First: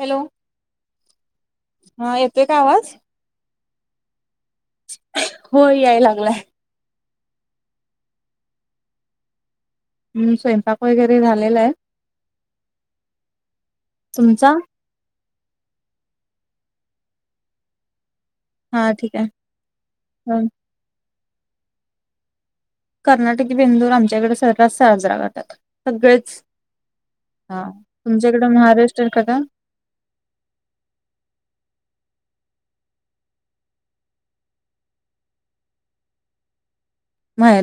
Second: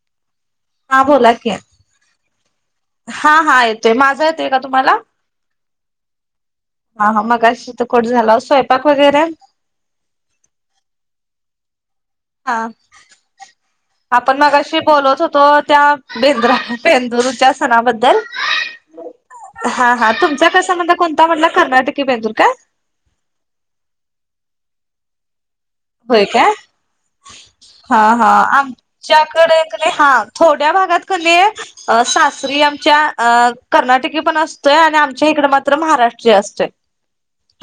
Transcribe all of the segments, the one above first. Hello! हा बोला कि आता. हा येतोय का आवाज? हा हा येतोय माझं येतंय का तुम्हाला? हो याय लागलाय. हा हा मगाशी त कट झाला हो. स्वयपाक वगैरे? हम् स्वयंपाक वगैरे झालेला आहे हा आपण तुमचा? मगाशी बोलत होतो त्या बेंद्रा, बेंदूरूच्या सणाबद्दल हा ठीक आहे. हा हा तुमच्या काय संबध कोणता म्हटल? कर्नाटकी बेंदूर का? कर्नाटकी बेंदूर आमच्याकडे सर्रास साजरा करतात. होय सगळेच काय हा हा तुमच्याकड महाराष्ट्र [unintelligible] आमच्याकडे हा थोड्या भागात कमी आहे अ सासरी आमच्या अ कर्नाटकी पण असतोय, आणि आमच्या इकडं मात्र महाराष्ट्री असतोय.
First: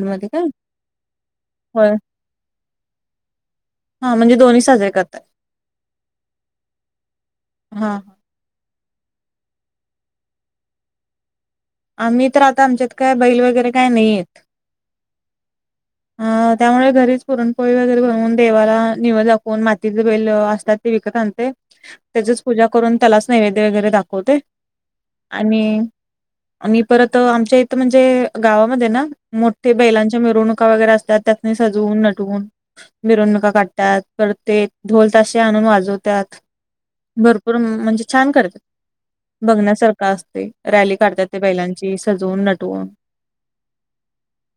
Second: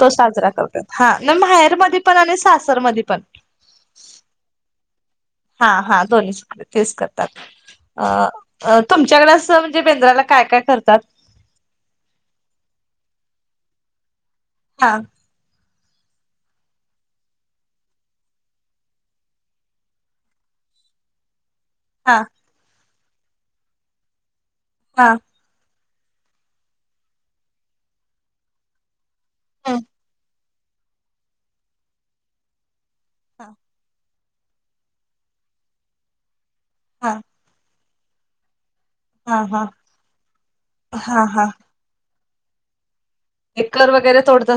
तो काय? साजरा करतात. हा माया होय माहेरमध्ये पण आणि सासरमध्ये पण. हा म्हणजे दोन्ही साजरे करतात. हा हा दोन्हीच कडे तेच करतात हा अ तुमच्याकडे असं म्हणजे बेंद्राला काय काय करतात? आम्ही तर आता आमच्यात काय बैल वगैरे काय नाहीयेत [unintelligible] [inaudible] आ त्यामुळे घरीच पुरणपोळी वगैरे बनवून, देवाला निवद दाखवून मातीचे बैल असतात ते विकत आणते. हा त्याचीच पूजा करून त्यालाच नैवेद्य वगैरे दाखवते. [unintelligible] आणि मी परत आमच्या इथं म्हणजे गावामध्ये ना, मोठे हा बैलांच्या मिरवणुका वगैरे असतात त्या सजवून नटवून मिरवणुका काढतात. परत ते ढोल ताशे आणून वाजवत्यात हा भर पूर म्हणजे छान करतात. हा हा बघण्यासारखं असत ते. रॅली हा काढतात ते हा बैलांची सजवून नटवून. एकल वगैरे थोडंतात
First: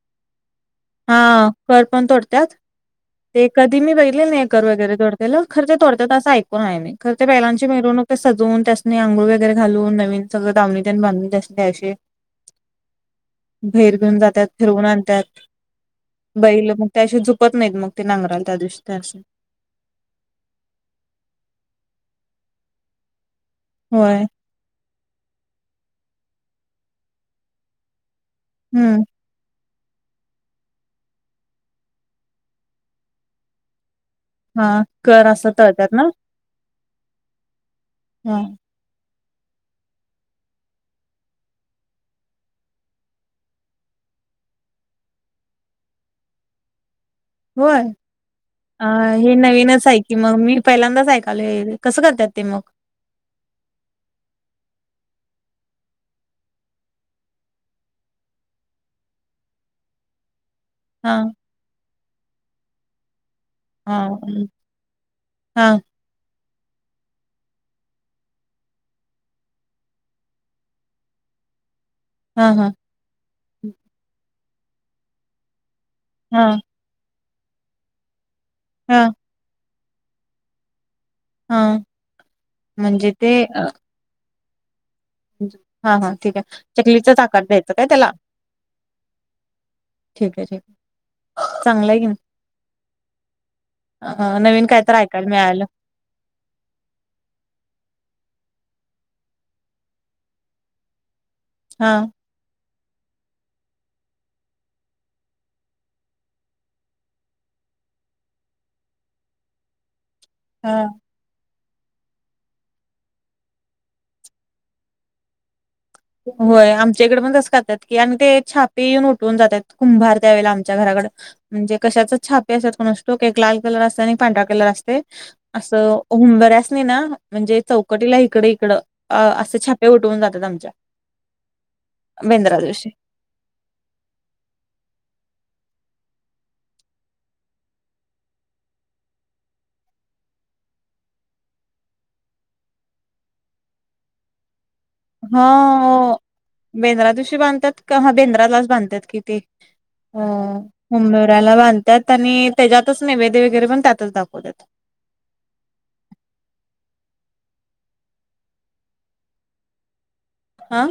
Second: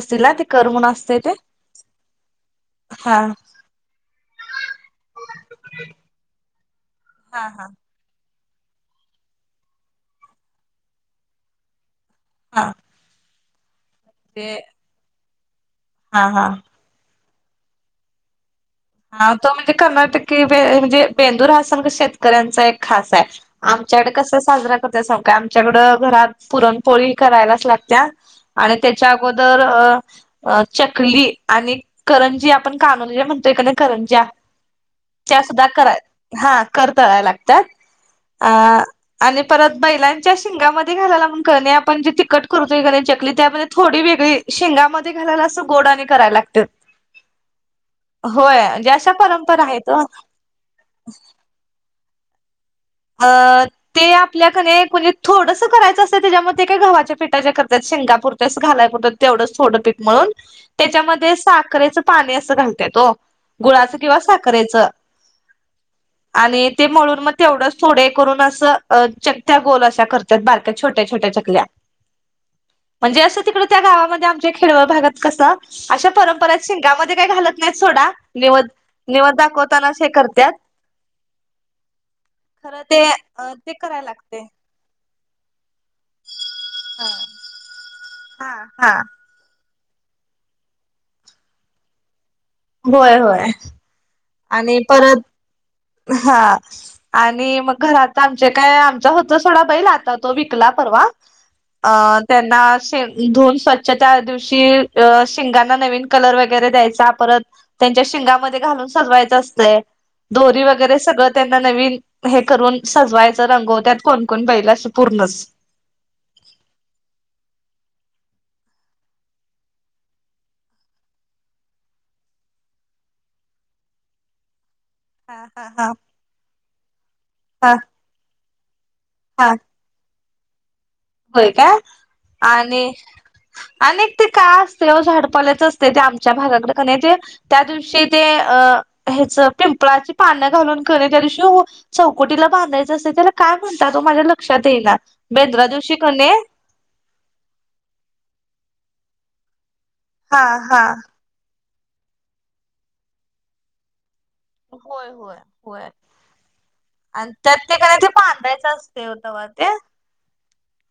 हा. कर पण तोडत्यात. हा ते कधी मी बघितलेल नाही. कर वगैरे तोडतेल खरं ते तोडतात असं ऐकुण आहे मी खर ते हा हा बैलांची मिरवणूक सजवून. त्यासनी आंघोळ वगैरे घालून. नवीन सगळं दावणी तेन बांधून. त्यासनी त्या दिवशी हा. बाहेर घेऊन ते जात्यात. फिरवून आणतात हा हा बैल मग त्या शिवाय झुपत नाहीत मग ते नांगराला त्या दिवशी त्यासनी. हा तो म्हणजे कर्नाटकी बे म्हणजे बेंदूर हा सण शेतकऱ्यांचा एक खास आहे. आमच्याकडे होय कस साजरा करत्यात सांगू काय. आमच्याकडं घरात पुरणपोळी करायलाच लागत्या. आणि हम्म त्याच्या अगोदर अ चकली आणि करंजी आपण कानुल्या म्हणतोय कणी करंज्या हा कर त्या असं सुद्धा तळत्यात कराय ना. हा कर तळाय लागत ह अ. आणि परत बैलांच्या शिंगामध्ये घालायला कणी आपण जे तिखट करतोय कणी चकली त्या मध्ये थोडी वेगळी शिंगामध्ये घालायला असं गोड आणि करायला लागत्यात. होय. होय अ म्हणजे अशा हे परंपरा नवीनच आहेत ओ आहे की मग मी पहिल्यांदाच ऐकायलोय कसं करतात ते मग. अ. ते आपल्या कणी कुणी थोडसं करायचं असतं. त्याच्यामुळे ते काय गव्हाच्या पिठाच्या करतात. शिंगापुरत्याच घालाय कुठ. तेवढंच थोडं पीठ मळून. हा त्याच्यामध्ये साखरेचं पाणी असं घालत्यात ओ. गुळाचं हा किंवा साखरेच हा आणि ते मळून मग तेवढं थोडे करून असं चकत्या गोल अशा करतात. बारक्या छोट्या छोट्या चकल्या. हा हा. म्हणजे असं तिकडे त्या गावामध्ये आमच्या खेडवळ भागात कसं अशा हा परंपरा शिंगामध्ये काही घालत नाहीत सोडा. निवद हा. निवद दाखवतानाच हे करत्यात. हा. खरं ते ते कराय लागते. हा हा ठीक आहे. चकलीचच आकार द्यायचं काय त्याला. हा हा. ठीक आहे. ठीक आहे. चांगलं आहे की नाही. होय होय. ह नवीन आणि काय तर ऐकायला परत मिळाल. हा. आणि मग घरात आमचे काय आमच होत सोडा बैल आता तो विकला परवा. हा अ. त्यांना शेण धुऊून स्वच्छ त्या दिवशी अ शिंगांणा नवीन कलर वगैरे द्यायचा परत त्यांच्या शिंगामध्ये घालून सजवायचं असतंय. दोरी हा वगैरे सगळं त्यांना नवीन हे करून सजवायच. रंगवत्यात कोण कोण बैल अशी पूर्णच होय. आमच्या इकडे पण तसं करत्यात की आणि ते छापे येऊन उठवून जातात कुंभार त्यावेळेला आमच्या घराकडं. म्हणजे कशाच छापे असत्यात. कोणसटो एक लाल कलर असते आणि पांढरा कलर असते. हा हा अस हा हुंबर्यासनी ना म्हणजे हा चौकटीला इकडे इकड हा असं छाप उठवून जातात आमच्या. होय काय बेंद्रा आणि दिवशी आणिक ते काय असते व झाडपलेच असते ते आमच्या भागाकडे का नाही ते त्या दिवशी ते अ ह्याच पिंपळाची पानं घालून केली त्या दिवशी चौकटीला बांधायचं असेल त्याला काय म्हणतात तो माझ्या लक्षात येईना. हा बेंद्रा दिवशी कणी बेंद्रा दिवशी बांधतात का ह बेंद्रालाच बांधतात कि ते. ह हा हा. [inaudible] ला बांधतात आणि त्याच्यातच नेवेद्य वगैरे पण त्यातच दाखवतात. होय होय होय आणि त्यात का नाय ते बांधायचं असतेय व तेव्हा ते. अ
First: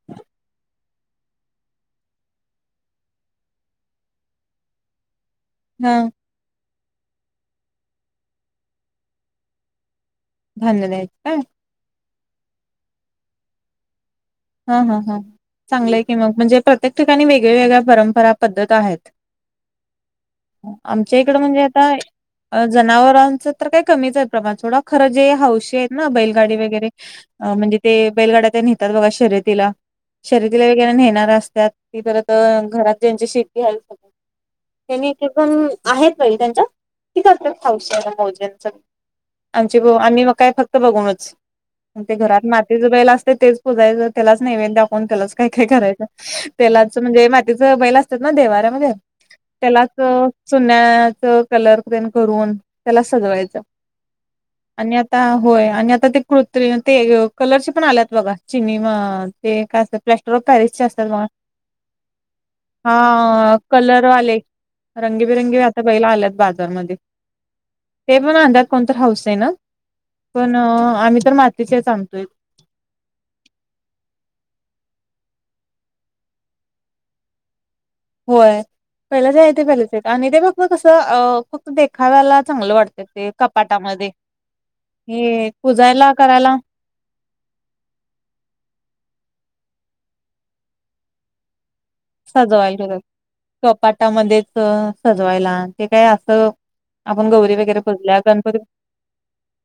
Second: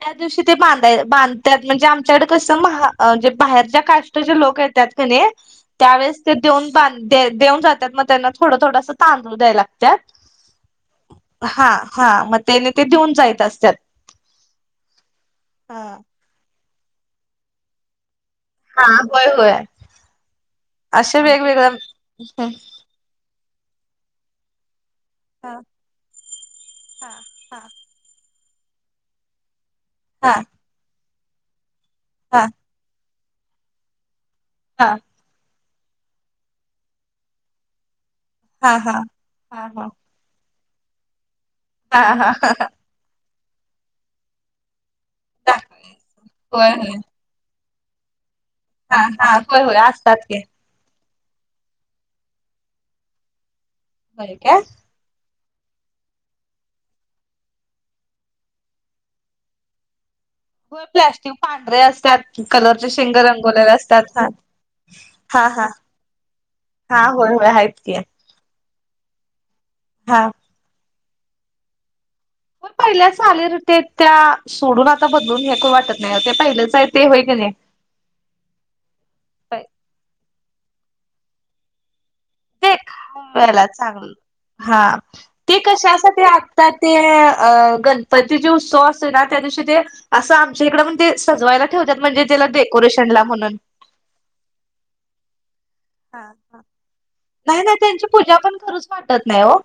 त्या दिवशी ते बांधाय बांधतात म्हणजे आमच्याकडे कस म म्हणजे कसं बाहेर च्या काष्टचे जे लोक येतात. कने हा त्यावेळेस ते देऊन बांध देऊन जातात मग त्यांना थोडं थोडंस तांदूळ द्यायला लागत्यात. धान्य नाहीत का? हा हा मग त्याने ते देऊन जायच असतात. हा हा हा हा चांगलंय की मग म्हणजे प्रत्येक ठिकाणी वेगळ्या वेगळ्या परंपरा पद्धत आहेत होय होय आमच्या असे इकडे म्हणजे वेगवेगळ्या आता अ [inaudible] जनावरांचं तर काय कमीच आहे प्रमाण सोडा खरं जे हा हौशी आहेत ना बैलगाडी वगैरे म्हणजे ते बैलगाड्या त्या नेतात बघा [inaudible] शर्यतीला शर्यतीला वगैरे नेणार असतात. खरं हा हा हा तर घरात ज्यांच्या शे हा त्यांनी इ पण आहेत काही त्यांच्या ते करतात हौस [inaudible] ज्याचं हा हा आमची भ आम्ही मग काय फक्त बघूनच. ते हा हा घरात हा माती जबायला असते तेच पुजायच त्यालाच नेवेद्य दाखवून त्यालाच काय हा काय करायचं होय तेलाच होय म्हणजे मातीच बैल असतात ना देवार्या बर ये हा हा होय होय त्यालाच असतात की [inaudible] चुन्याचे कलर पेंट करून त्यालाच सजवायचं होय काय आणि आता होय आणि आता ते कृत्रिम ते कलर चे पण आल्यात बघा चिनी म हां ते का प्लॅस्टर ऑफ पॅरिसचे होय असतात बघा प्लॅस्टिक पांढरे असतात कलरचे शेंग हा रंगवलेले असतात हा कलरवाले हा रंगीबिरंगी हा आता बैला आल्यात बाजारमध्ये हा होय होय आहेत की ते पण आनल्यात कोणत हौसेन. हा पण आम्ही तर मातीचेच आनतोय होय पहिल्याच चालीरीती येतं त्या सोडून आता बदलून हे नको वाटत नाही ते पहिलेच आहे ते होय की नाही होय पहिले ज आहे ते पहिलेचेत आणि ते फक्त कसं फक्त देखाव्याला चांगलं वाटत ते खायला कपाटामध्ये चांगलं हा हे ते पूजायला कशासाठी करायला आता ते अ गणपतीचे उत्सव असतो ना त्या दिवशी ते असं आमच्या इकडे पण तेच सजवायला ते ठेवतात म्हणजे त्याला डेकोरेशनला म्हणून [inaudible] मध्येच सजवायला ते काय असं आपण गौरी नाही नाही वगैरे त्यांची पुजल्या पूजा पण गणपती करूच वाटत नाही हो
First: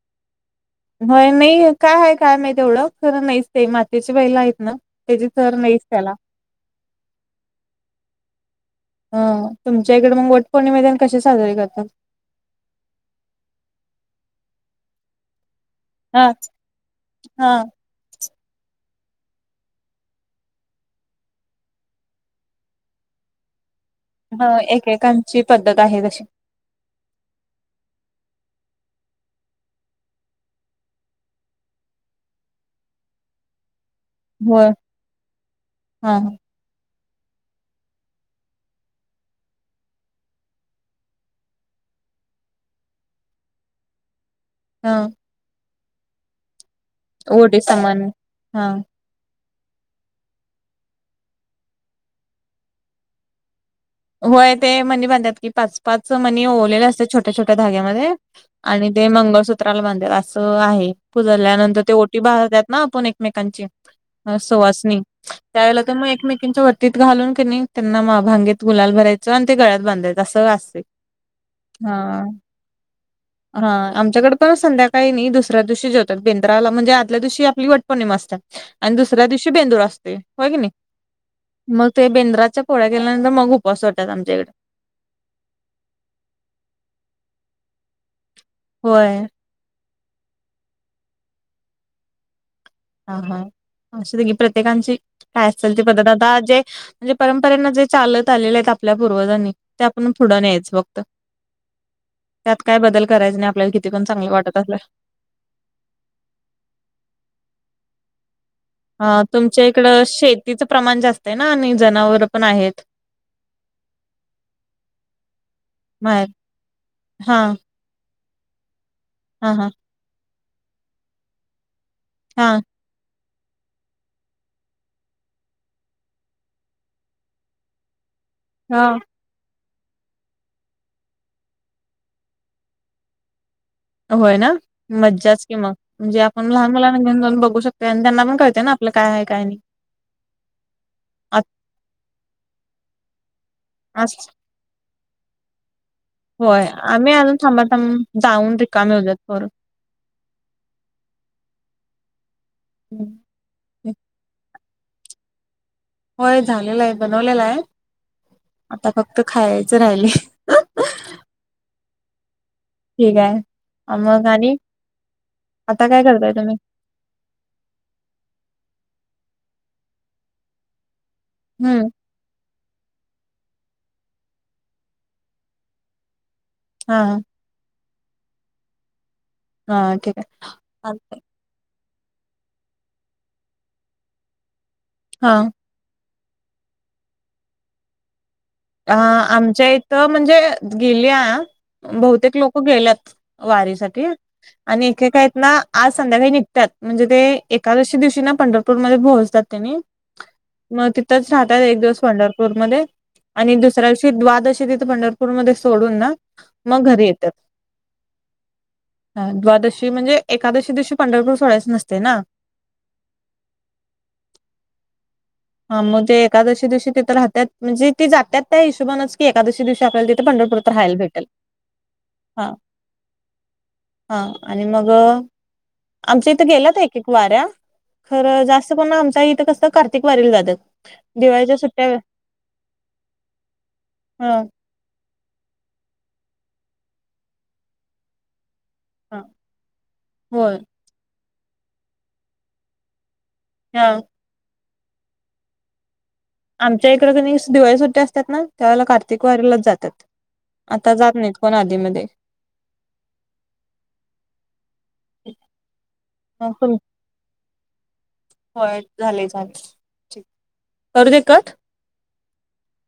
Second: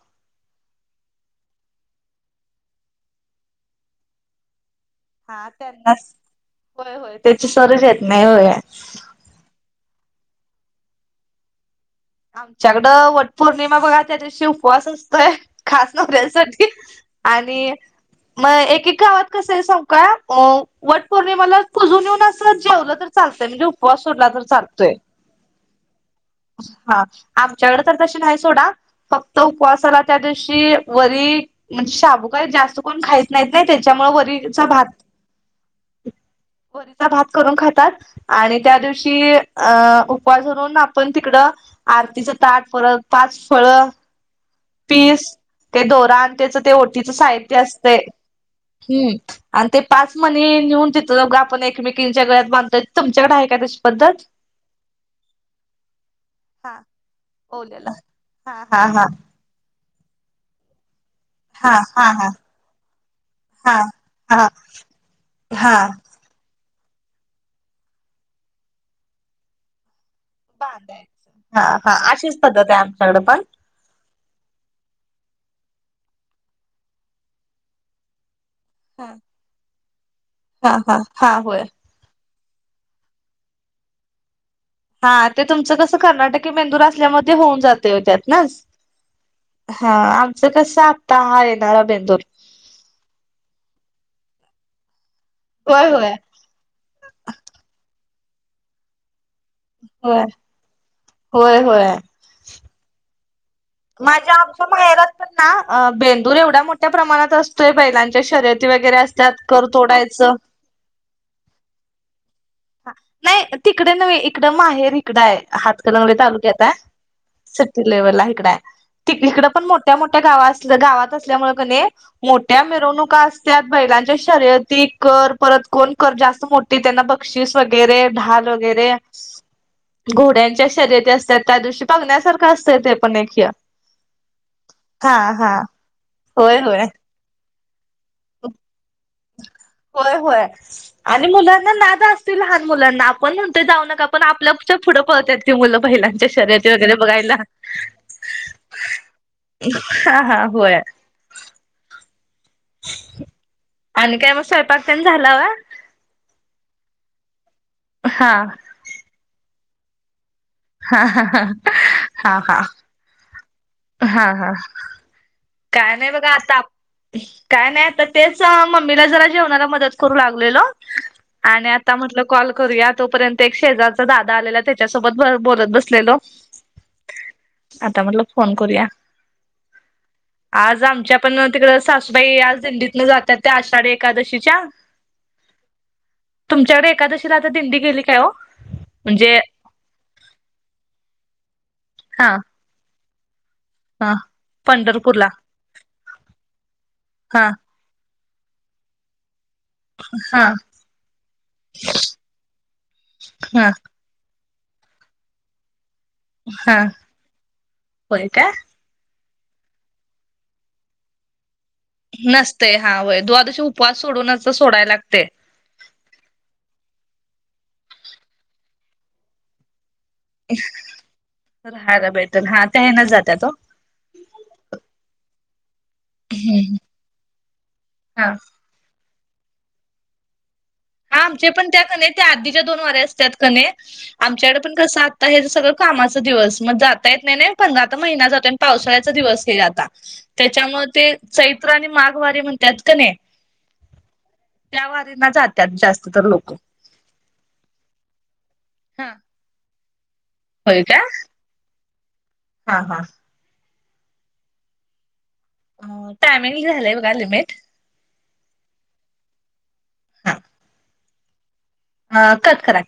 होय नाही काय आहे काय माहिती तेवढं खरं नाहीच ते मातीची बैला आहेत ना त्याची हा चर नाहीच त्यांना त्याला. होय होय त्याची सरच येत नाही होय ह तुमच्या इकडे मग वट पौर्णिमेतेन कशी साजरी करतात आमच्याकडं वट पौर्णिमा बघा त्या दिवशी उपवास असतोय ह खास हा नवऱ्यासाठी हा आणि मग एक- एक गावात कसं आहे सांगु का अ वट पौर्णिमाला पुजुन येऊन असं जेवलं तर चालतंय म्हणजे ऊ ह एकेकांची पद्धत आहे तशी. हा आमच्याकड तर तशी नाही सोडा, फक्त उपवासाला त्या दिवशी वरी म्हणजे शाबू काय जास्त कोण खाईत नाहीत नाही त्याच्यामुळं वरी रीचा होय भात हा वरीचा भात करून खातात. आणि त्या दिवशी अ उपास धरून आपण तिकडं आरतीचं ताट, परत पाच फळं, हा पीस, ते दोरा आणी त्याच ते ओटीचं साहित्य ओटी समान असतयं. हा. हुं.. आणि ते पाच मणी नेऊन तिथं बघा आपण एकमेकींच्या गळ्यात बांधतोय तुमच्याकडं आहे काय तशी पद्धत? होय ते मणी बांधात्यात की पाच. पाच मणी हा ओवलेले असत्यात छोट्या -छोट्या ओलेला धाग्यांमध्ये हा हा आणि हा ते मंगळसु त्राला बांधत्यात असं आहे हा पुजल्यानंतर ते हा ओटी हा बहत्यात ना आपण एकमेकांची हा ह हा सुवासनी त्या हा वेळेला तर मग एकमेकीची व टीत घालून कनई त्यांना भांगेत गुलाल भरायचं आणि ते गळ्यात बांधायचं. अस असतयं. बांधायचं हा.. अशीच पद्धत आहे आमच्याकडे पण हा.. आमच्याकड पण संध्याकाळी नाही दुसऱ्या दिवशी जेवतात बेंद्राला म्हणजे आदल्या दिवशी आपली वटपोर्णिमा असत्या आणि हा दुसऱ्या दिवशी बेंदूर असतोय होय की नाही हा हा हा होय मग ते बेंद्राच्या पोळ्या केल्यानंतर मग उ उपवास सोडत्यात आमच्याईकडं. हा ते तुमचं कसं कर्नाटकी बेंदुर असल्यामुळं होऊन जातयं हो त्यातनच. होय. हा आमचं कस आत्ता हा येणारा बेंदूर. हा. हा आसुदे की प्रत्येकांची काय असेल ते होय पद्धत होय आता जे जे परंपरेनं जे चालत आलेलं आहेत आपल्या पूर्वजांनी ते आपण होय पुढं न्यायचं फक्त, होय होय. त्यात काय बदल करायचं नाही आपल्याला किती पण चांगलं माझ्या वाटत आमच्या असलं माहेरात पण ना बेंदूर एवढ्या मोठ्या प्रमाणात असतोय बैलांच्या शर्यत अ तुमच्या इकड शेतीचं प्रमाण जास्त आहे ना आणि जनावरं पण आहेत. नाही तिकडे नव्हें इकडं माहेर इकडं हाय, हातकलंगडे माहेर तालुक्यात हाय. हा ती [unintelligible] ला इकडं हाय, हिकडं हा पण हा मोठ्या मोठ्या गावा गावात असल्यामुळं कनई मोठ्या मिरवणुका आस त्यात बैलांच्या शर्यती, कर परत कोण कर जास्त मोठी त्यांना ब क्षीस वगैरे, ढाल वगैरे हा घोड्यांच्या शर्यती असत्यात त्या दिवशी बघण्यासारखं असतंय ते पण एक ह्य. होय ना मज्जाच कि मग म्हणजे आपण होय लहान होय मुलांना घेऊन जाऊन बघू शकतोय आणि त्यांना पण कळतंय ना आपलं काय हाय काय? नाही होय होय. आणि आ मुलांना नाद असतोयं लहान मुलांना आपण म्हणतोयं जाऊ नका आज पण आपलं च्या पुढं पळतात ती मुलं पहिलाच. होय आम्ही अजून थांबा-थांबा म्हणून जाऊन रिकामी होत्यात पोरं. हा हा होय. ह आणि काय मग स्वयंपाक तेन झाला व्हय? होय झालेलं हाय, बनवलेलं हाय. हा. आता फक्त खायायचं राहिलयं. हा हा हा हा. ठीक आहे, मग हा हा आणि, आता काय नाही बघा करताय आता तुम्ही? आप- काय नाही, आता तेच मम्मीला जरा जेवणाला मदत करू लागलेलो. आणि हम्म आता म्हंटल कॉल करूया. तोपर्यंत एक शेजारचा दादा आलेला त्याच्यासोबत बोलत बसलेलो. हां. आता म्हटल फोन करूया. हा ठीक आहे आज आमच्या चालतंय. पण तिकड सासूबाई आज दिंडीतन जातात त्या आषाढी एकादशीच्या. हां. तुमच्याकडे एकादशीला आता दिंडी गेली काय हो? अ म्हणजे आमच्या इथ म्हणजे गेलिया हा बहुतेक लोक हो गेल्यात वारीसाठी. हा आणि एक एक पंढरपूरला आहेत ना आज संध्याकाळी निघतात म्हणजे ते ए हा एकादशी दिवशी ना पंढरपूरमध्ये पोहोचतात त्यांनी. हा मग तिथच राहतात एक दिवस पंढरपूरमध्ये. आणि हा दुसऱ्या दिवशी द्वादशी तिथ पंढरपूरमध्ये सोडून ना हा मग घरी येत्यात. होय काय हा द्वादशी म्हणजे एकादशी दिवशी पंढरपूर सोडायच नसतय ना. नसतेय हां व्हय द्वादशी उपवास सोडूनच सोडायला लागतय. हा मग ते एकादशी दिवशी तिथे राहतात म्हणजे ती जात्यात त्या हिशबानेच की एकादशी दिवशी आपल्याला ती [unintelligible] हा त्या ह्यान जात्यात ओ. हां आणि मग आमच्या इथ गेल्यात हम्म. एक एक वाऱ्या हा खर जास्त, पण आमच्या इथ कस कार्तिक वारीला जात्यात. हा आमचे पण त्या कने त्या आधीच्या दोन वाऱ्या असतात ना कनय ह आमच्याकडे पण कस हे सगळ कामाच दिवस मग जाता येत नाही ना पंधरा तर आता महिना जातोय. पावसाळ्याचा ह दिवस हे आता होय त्याच्यामुळे ते चैत्र आणि माघवारी म्हणतात की नाही. हां. त्या वारींना जात्यात जास्त तर लोक. आमच्या इकड की नाही दिवाळी सु्ट्या असतात ना, त्यावेळेला हा कार्तिक वारीलाच जात्यात आता जात नाही. कोण आधी मध्ये. हां हां. [inaudible] टायमिंग झालय बघा लिमिट. होय झाले झाले ठीक करू ते कट. हां कट करा.